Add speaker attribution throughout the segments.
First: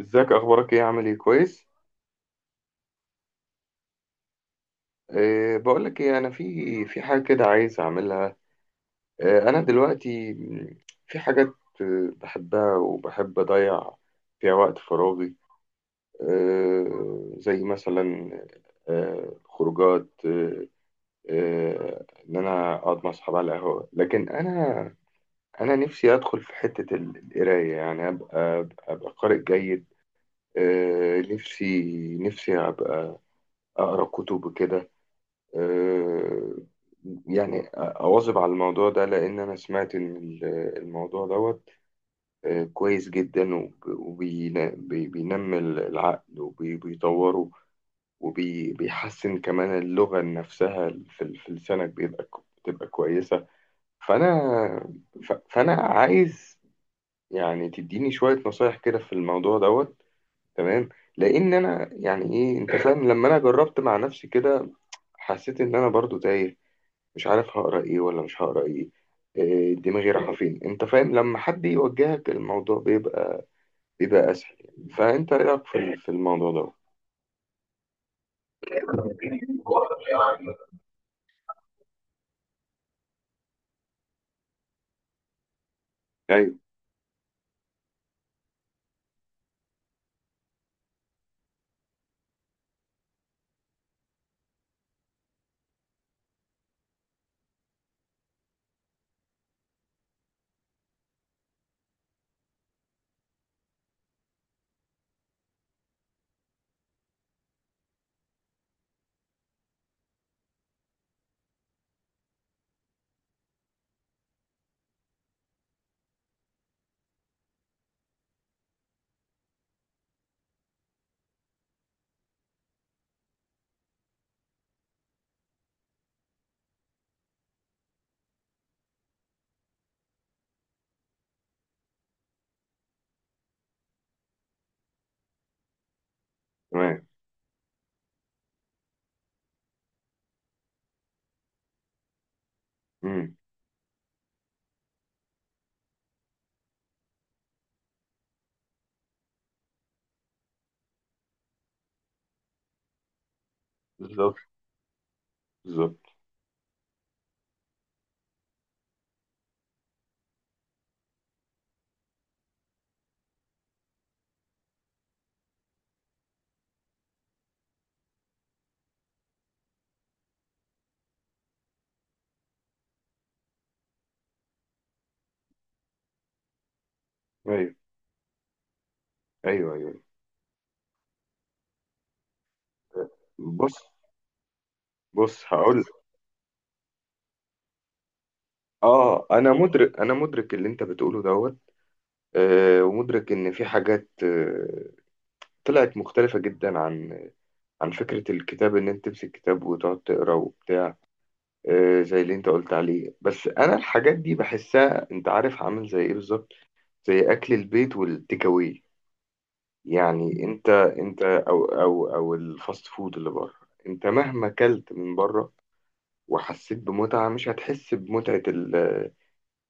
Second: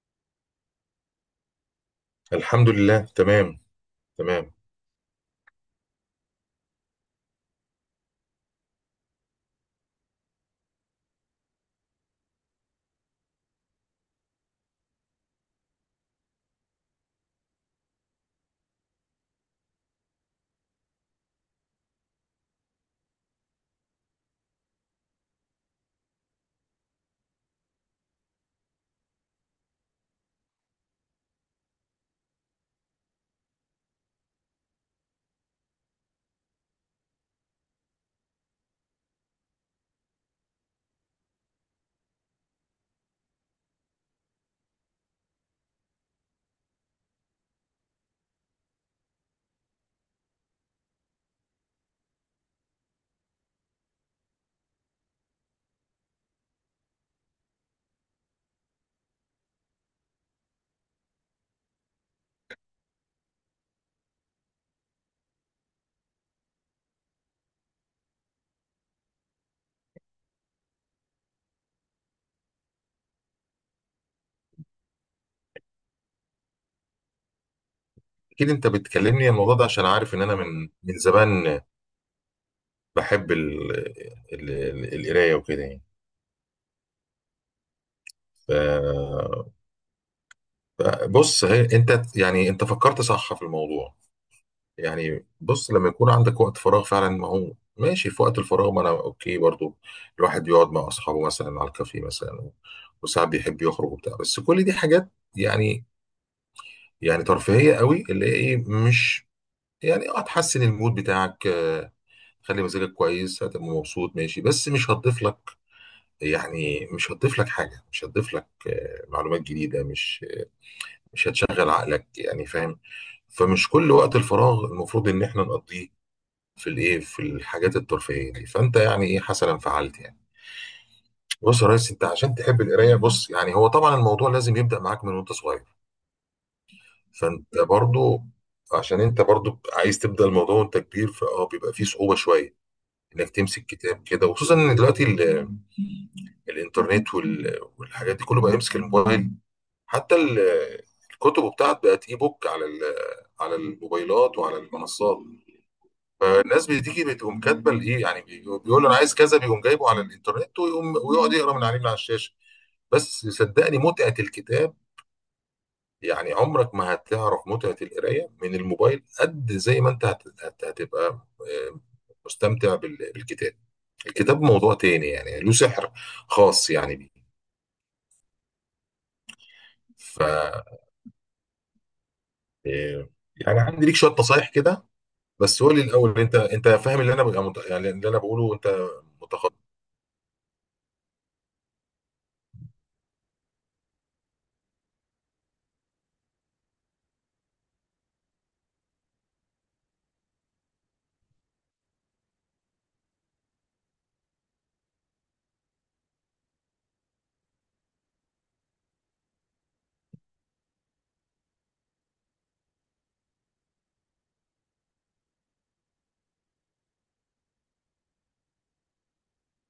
Speaker 1: ازيك، اخبارك ايه؟ عامل ايه؟ كويس.
Speaker 2: الحمد لله، تمام تمام.
Speaker 1: بقول لك ايه، انا في حاجه كده عايز اعملها. انا دلوقتي في حاجات، بحبها وبحب اضيع فيها وقت فراغي. زي مثلا خروجات، ان انا اقعد مع اصحابي على القهوه، لكن انا نفسي ادخل في حته القرايه، يعني ابقى قارئ جيد. أه نفسي نفسي ابقى اقرا كتب كده. آه، يعني أواظب على الموضوع ده، لأن أنا سمعت إن الموضوع دوت كويس جدا، وبينمي العقل وبيطوره، وبيحسن كمان اللغة نفسها في في لسانك، بتبقى كويسة. فأنا فأنا عايز يعني تديني شوية نصايح كده في الموضوع دوت. تمام. لأن أنا، يعني إيه، أنت فاهم؟ لما أنا جربت مع نفسي كده حسيت إن أنا برضو تايه، مش عارف هقرا ايه ولا مش هقرا ايه، إيه، دماغي رايحه فين. انت فاهم؟ لما حد يوجهك الموضوع بيبقى اسهل يعني. فانت ايه رايك في في الموضوع ده؟
Speaker 2: اكيد انت بتكلمني عن الموضوع ده عشان عارف ان انا من زمان بحب القرايه وكده يعني.
Speaker 1: ايوه.
Speaker 2: ف- بص، هي انت يعني، انت فكرت صح في الموضوع. يعني بص، لما يكون عندك وقت فراغ فعلا، ما هو ماشي. في وقت الفراغ ما انا اوكي برضو الواحد يقعد مع اصحابه مثلا على الكافيه مثلا، وساعات بيحب يخرج وبتاع، بس كل دي حاجات يعني يعني ترفيهيه قوي، اللي هي ايه، مش يعني اه، تحسن المود بتاعك، خلي مزاجك كويس، هتبقى مبسوط ماشي، بس مش هتضيف لك يعني، مش هتضيف لك حاجة، مش هتضيف لك معلومات جديدة، مش هتشغل عقلك يعني، فاهم. فمش كل وقت الفراغ المفروض ان احنا نقضيه في الايه، في الحاجات الترفيهية دي. فانت يعني ايه، حسنا فعلت يعني. بص يا ريس، انت عشان تحب القراية، بص يعني هو طبعا الموضوع لازم يبدأ معاك من وانت صغير.
Speaker 1: تمام.
Speaker 2: فانت برضو، عشان انت برضو عايز تبدأ الموضوع وانت كبير، بيبقى فيه صعوبة شوية انك
Speaker 1: امم.
Speaker 2: تمسك كتاب كده، وخصوصا ان دلوقتي الانترنت والحاجات دي كله، بقى يمسك الموبايل، حتى الكتب بتاعت بقت اي بوك على على
Speaker 1: بالظبط.
Speaker 2: الموبايلات وعلى المنصات.
Speaker 1: بالظبط.
Speaker 2: فالناس بتيجي بتقوم كاتبه الايه يعني، بيقول له انا عايز كذا، بيقوم جايبه على الانترنت، ويقوم ويقعد يقرا من عليه، من على الشاشه. بس صدقني متعه الكتاب، يعني عمرك ما هتعرف متعه القرايه من الموبايل قد زي ما انت هتبقى آه، مستمتع بالكتاب. الكتاب موضوع تاني يعني، له سحر خاص يعني بيه.
Speaker 1: ايوه، ايوه، ايوه.
Speaker 2: ف إيه، يعني
Speaker 1: بص.
Speaker 2: عندي ليك شويه نصايح كده.
Speaker 1: بص
Speaker 2: بس قول لي
Speaker 1: هقول
Speaker 2: الاول، انت فاهم اللي انا ببقى يعني اللي انا بقوله، انت
Speaker 1: اه
Speaker 2: متخصص.
Speaker 1: انا مدرك، انا مدرك اللي انت بتقوله دوت. ومدرك ان في حاجات طلعت مختلفه جدا عن فكره الكتاب، ان انت تمسك كتاب وتقعد تقرا وبتاع، زي اللي انت قلت عليه. بس انا الحاجات دي بحسها، انت عارف عامل زي ايه بالظبط؟ زي اكل البيت والتيك اواي يعني. انت او الفاست فود اللي بره، انت مهما كلت من بره وحسيت بمتعة، مش هتحس بمتعة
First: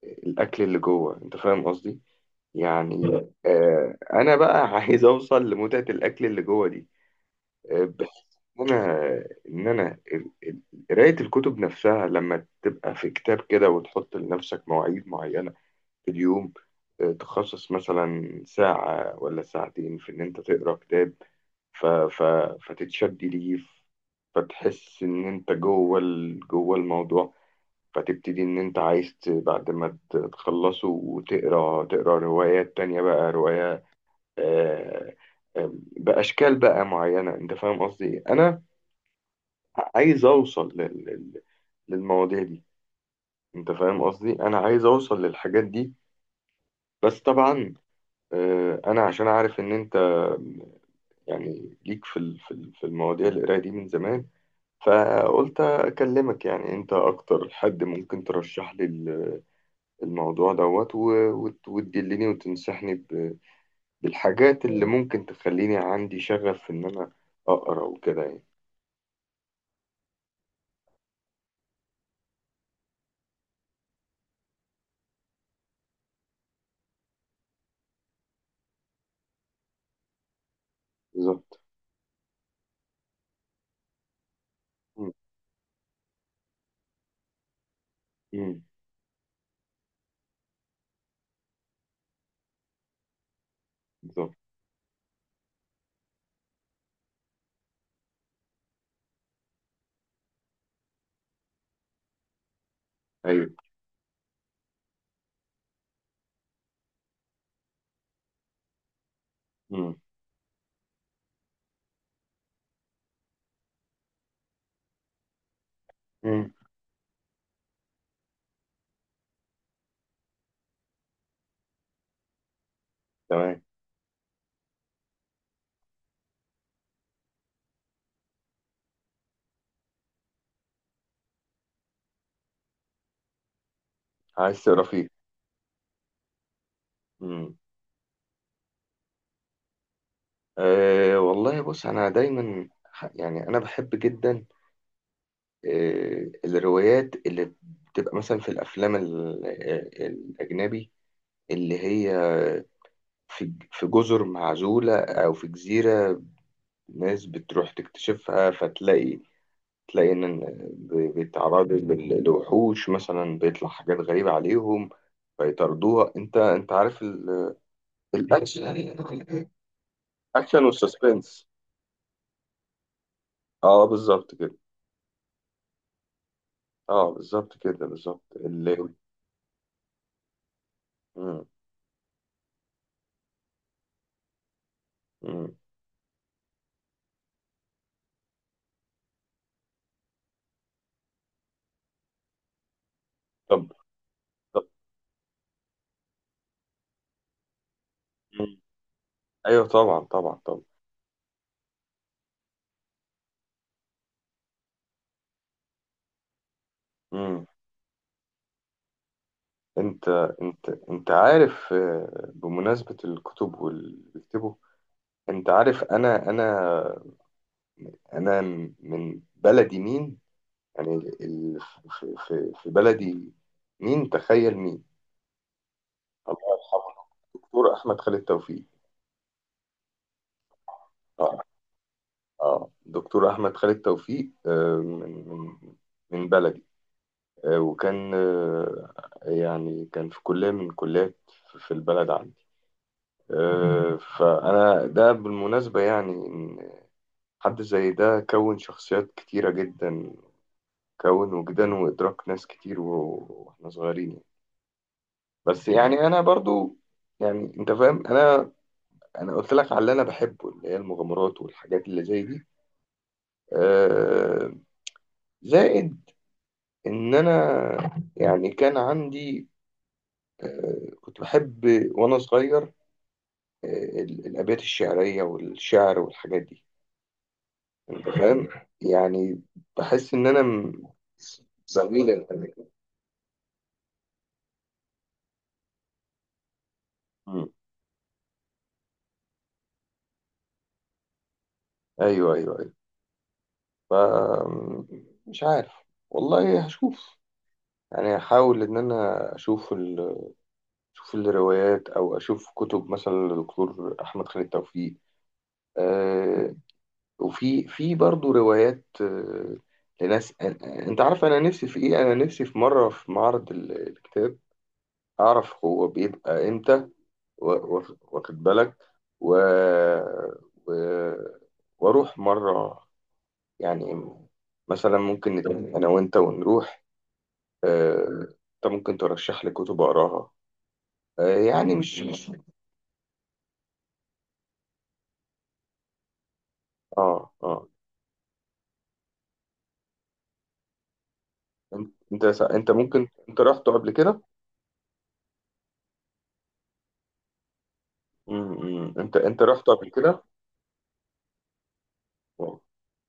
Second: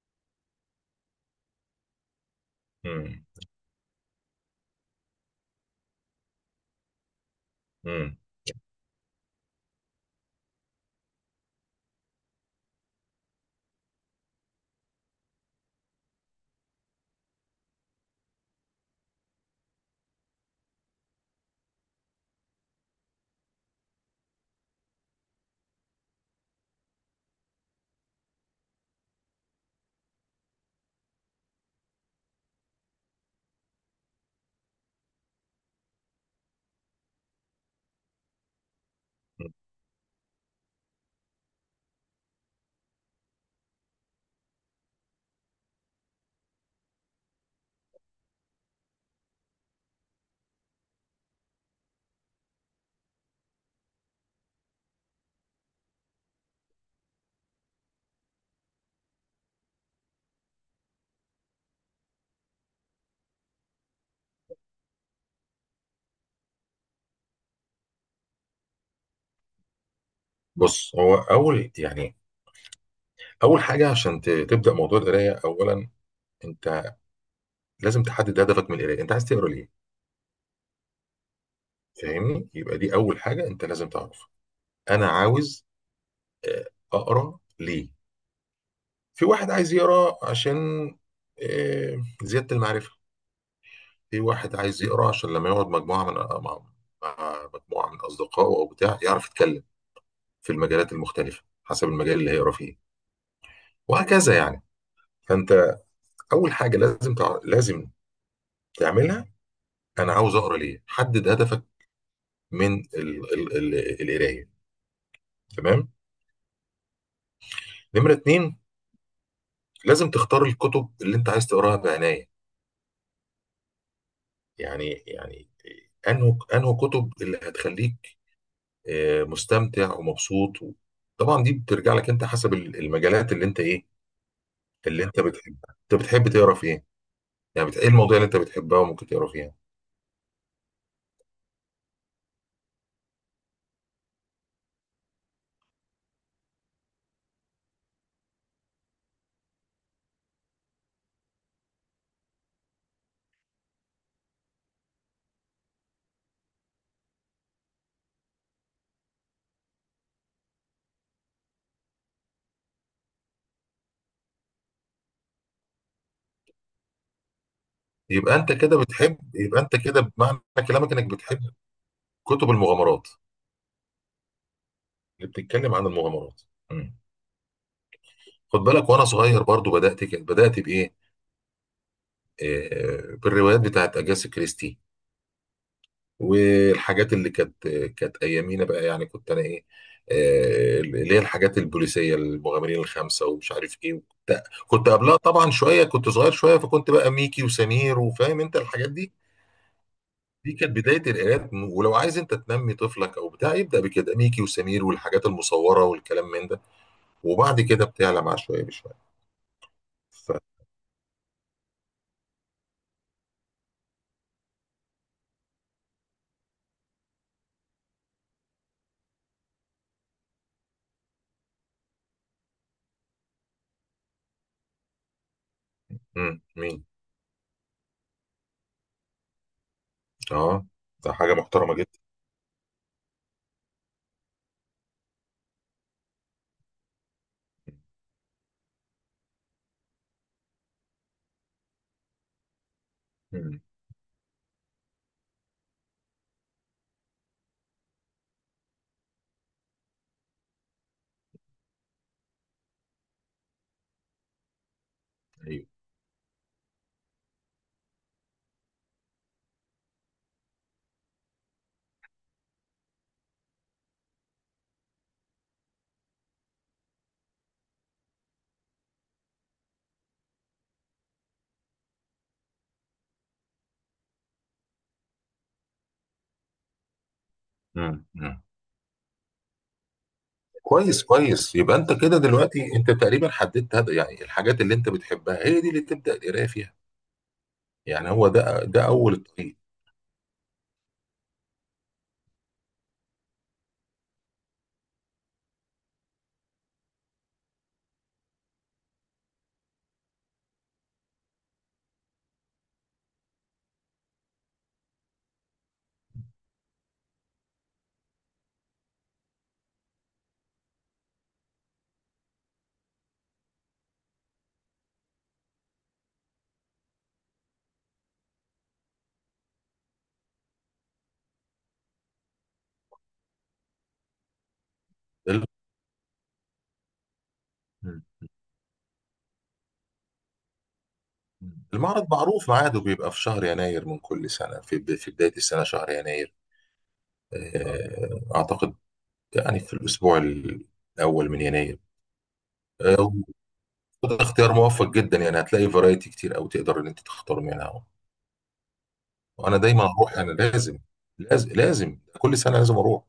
Speaker 1: الاكل اللي جوه. انت فاهم قصدي يعني.
Speaker 2: مم.
Speaker 1: انا بقى عايز اوصل لمتعة الاكل اللي جوه دي.
Speaker 2: مم.
Speaker 1: بحس ان انا، قرايه الكتب نفسها لما تبقى في كتاب كده، وتحط لنفسك مواعيد معينه في اليوم، تخصص مثلا ساعه ولا ساعتين في ان انت تقرا كتاب، ف ف فتتشد ليه، فتحس ان انت جوه جوه الموضوع. فتبتدي ان انت عايز، بعد ما تخلصه، وتقرا روايات تانية، بقى رواية آه، آه، بأشكال بقى معينة. انت فاهم قصدي إيه؟ انا عايز اوصل للمواضيع دي. انت فاهم قصدي؟ انا عايز اوصل للحاجات دي. بس طبعا، انا عشان عارف ان انت يعني ليك في في المواضيع القرايه دي من زمان، فقلت اكلمك. يعني انت اكتر حد ممكن ترشح لي الموضوع دوت، وتدلني وتنصحني بالحاجات اللي ممكن تخليني عندي شغف في ان انا اقرا وكده يعني.
Speaker 2: بص هو اول يعني، اول حاجه عشان تبدا موضوع القرايه، اولا انت لازم تحدد هدفك من القرايه، انت عايز تقرا ليه،
Speaker 1: بالظبط.
Speaker 2: فاهمني؟ يبقى دي اول حاجه انت لازم تعرفها. انا
Speaker 1: مم.
Speaker 2: عاوز آه، اقرا ليه.
Speaker 1: مم.
Speaker 2: في واحد عايز يقرا عشان زياده المعرفه. في
Speaker 1: بالظبط.
Speaker 2: واحد عايز يقرا عشان لما يقعد مجموعه من مع مع مجموعه من اصدقائه او بتاع، يعرف يتكلم في المجالات المختلفه حسب المجال اللي هيقرا فيه،
Speaker 1: ايوه.
Speaker 2: وهكذا يعني. فانت اول حاجه لازم لازم تعملها،
Speaker 1: مم.
Speaker 2: انا عاوز اقرا ليه، حدد هدفك من القرايه، تمام.
Speaker 1: مم.
Speaker 2: نمره اتنين، لازم تختار الكتب اللي انت عايز تقراها بعنايه،
Speaker 1: تمام.
Speaker 2: يعني انه كتب اللي هتخليك مستمتع ومبسوط. طبعا دي بترجع لك انت، حسب المجالات، اللي انت ايه،
Speaker 1: عايز تقرا
Speaker 2: اللي
Speaker 1: فيه.
Speaker 2: انت بتحبها. انت بتحب تقرا في ايه
Speaker 1: امم.
Speaker 2: يعني، ايه المواضيع اللي انت بتحبها وممكن تقرا فيها؟
Speaker 1: والله، بص، انا دايما يعني انا بحب جدا الروايات اللي بتبقى مثلا في الافلام الاجنبي، اللي هي في جزر معزولة او في جزيرة، ناس بتروح تكتشفها، فتلاقي ان بيتعرضوا لوحوش مثلا، بيطلع حاجات غريبة عليهم فيطاردوها. انت عارف،
Speaker 2: يبقى انت
Speaker 1: الاكشن،
Speaker 2: كده بتحب، يبقى انت كده بمعنى
Speaker 1: الاكشن
Speaker 2: كلامك انك بتحب
Speaker 1: والسسبنس.
Speaker 2: كتب المغامرات،
Speaker 1: اه، بالظبط كده.
Speaker 2: اللي بتتكلم عن المغامرات. مم.
Speaker 1: اه، بالظبط كده، بالظبط
Speaker 2: خد بالك،
Speaker 1: اللاوي.
Speaker 2: وانا صغير برضو بدات كده، بدات بايه،
Speaker 1: مم.
Speaker 2: بالروايات بتاعت اجاسا كريستي،
Speaker 1: مم.
Speaker 2: والحاجات اللي كانت ايامينا بقى، يعني كنت انا ايه، اللي هي الحاجات البوليسيه، المغامرين الخمسه، ومش
Speaker 1: طب.
Speaker 2: عارف ايه. كنت
Speaker 1: طب.
Speaker 2: كنت قبلها طبعا شويه، كنت صغير شويه، فكنت بقى ميكي وسمير، وفاهم انت
Speaker 1: مم.
Speaker 2: الحاجات دي.
Speaker 1: ايوه، طبعا، طبعا،
Speaker 2: دي
Speaker 1: طبعا.
Speaker 2: كانت بداية القراءات، ولو عايز انت تنمي طفلك او بتاع يبدأ بكده، ميكي وسمير والحاجات المصورة والكلام من ده،
Speaker 1: مم.
Speaker 2: وبعد كده بتعلى مع شوية بشوية.
Speaker 1: انت
Speaker 2: ف
Speaker 1: انت عارف، بمناسبة الكتب واللي بيكتبوا، انت عارف، انا من بلدي مين، يعني في بلدي مين، تخيل مين. الله
Speaker 2: مم. مين؟
Speaker 1: يرحمه، دكتور احمد خالد توفيق.
Speaker 2: اه، ده حاجة
Speaker 1: اه.
Speaker 2: محترمة جدا.
Speaker 1: اه، دكتور احمد خالد توفيق، من بلدي، وكان، يعني كان في كلية من الكليات في البلد عندي.
Speaker 2: مم.
Speaker 1: فأنا ده بالمناسبة يعني، إن حد زي ده كون شخصيات كتيرة جدا، كون وجدان وإدراك ناس كتير وإحنا صغيرين يعني.
Speaker 2: ايوه.
Speaker 1: بس يعني أنا برضو، يعني أنت فاهم، أنا أنا قلت لك على اللي أنا بحبه، اللي هي المغامرات والحاجات اللي زي دي، آه، زائد إن أنا يعني كان عندي، كنت بحب وأنا صغير الأبيات الشعرية والشعر والحاجات دي.
Speaker 2: مم.
Speaker 1: أنت
Speaker 2: مم.
Speaker 1: فاهم؟ يعني بحس إن أنا
Speaker 2: كويس كويس، يبقى انت
Speaker 1: زميل
Speaker 2: كده
Speaker 1: الأمانة.
Speaker 2: دلوقتي انت تقريبا حددت هذا يعني، الحاجات اللي انت بتحبها هي دي اللي تبدأ القراءة فيها،
Speaker 1: مم.
Speaker 2: يعني هو ده اول الطريق.
Speaker 1: أيوه، أيوه، أيوه. ف مش عارف، والله هشوف. يعني هحاول إن أنا أشوف أشوف الروايات، أو أشوف كتب مثلا للدكتور أحمد خالد توفيق. آه وفي برضه روايات، لناس أنت عارف، أنا نفسي في إيه؟ أنا نفسي في مرة في معرض الكتاب، أعرف هو بيبقى إمتى، واخد بالك، و... و... واروح مره يعني، مثلا ممكن
Speaker 2: ال-
Speaker 1: نتفق انا وانت ونروح.
Speaker 2: مم.
Speaker 1: آه، انت ممكن ترشح لي كتب اقراها، يعني مش
Speaker 2: المعرض
Speaker 1: مش
Speaker 2: معروف ميعاده بيبقى في شهر يناير من كل سنة، في بداية السنة شهر يناير،
Speaker 1: اه، اه.
Speaker 2: اعتقد يعني في الأسبوع الأول من يناير. آه،
Speaker 1: انت رحت قبل
Speaker 2: وده
Speaker 1: كده؟
Speaker 2: اختيار موفق جدا يعني، هتلاقي فرايتي كتير أوي تقدر إن أنت تختار منها.
Speaker 1: انت
Speaker 2: وأنا
Speaker 1: رحت
Speaker 2: دايما
Speaker 1: قبل
Speaker 2: أروح،
Speaker 1: كده؟
Speaker 2: أنا لازم لازم لازم كل سنة لازم أروح.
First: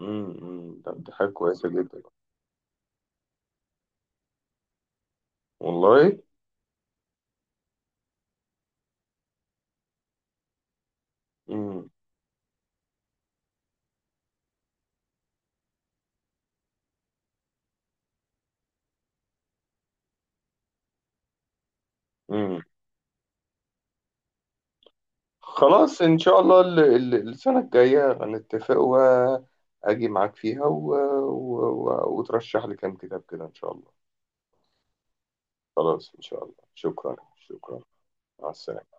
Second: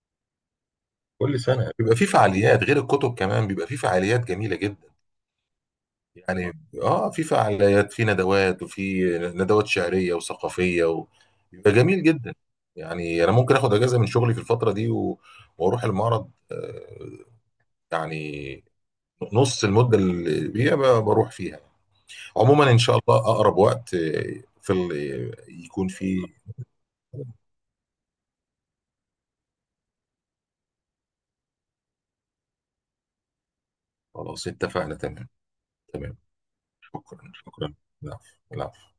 Speaker 1: طب، دي حاجه
Speaker 2: كل
Speaker 1: كويسه
Speaker 2: سنة بيبقى
Speaker 1: جدا.
Speaker 2: في فعاليات غير الكتب كمان، بيبقى في فعاليات جميلة جدا
Speaker 1: والله.
Speaker 2: يعني، في فعاليات، في ندوات، وفي ندوات شعرية وثقافية بيبقى جميل جدا يعني. أنا ممكن آخد أجازة من شغلي في الفترة دي وأروح المعرض، يعني نص المدة اللي بيها بروح فيها.
Speaker 1: امم.
Speaker 2: عموما ان شاء الله اقرب وقت في ال... يكون
Speaker 1: خلاص إن
Speaker 2: فيه.
Speaker 1: شاء الله السنة الجاية هنتفق وأجي معاك فيها، وترشح لي كام كتاب كده إن شاء الله.
Speaker 2: خلاص اتفقنا، تمام
Speaker 1: خلاص
Speaker 2: تمام،
Speaker 1: إن شاء الله، شكرا،
Speaker 2: شكرا شكرا،
Speaker 1: شكرا.
Speaker 2: العفو
Speaker 1: مع
Speaker 2: العفو.
Speaker 1: السلامة.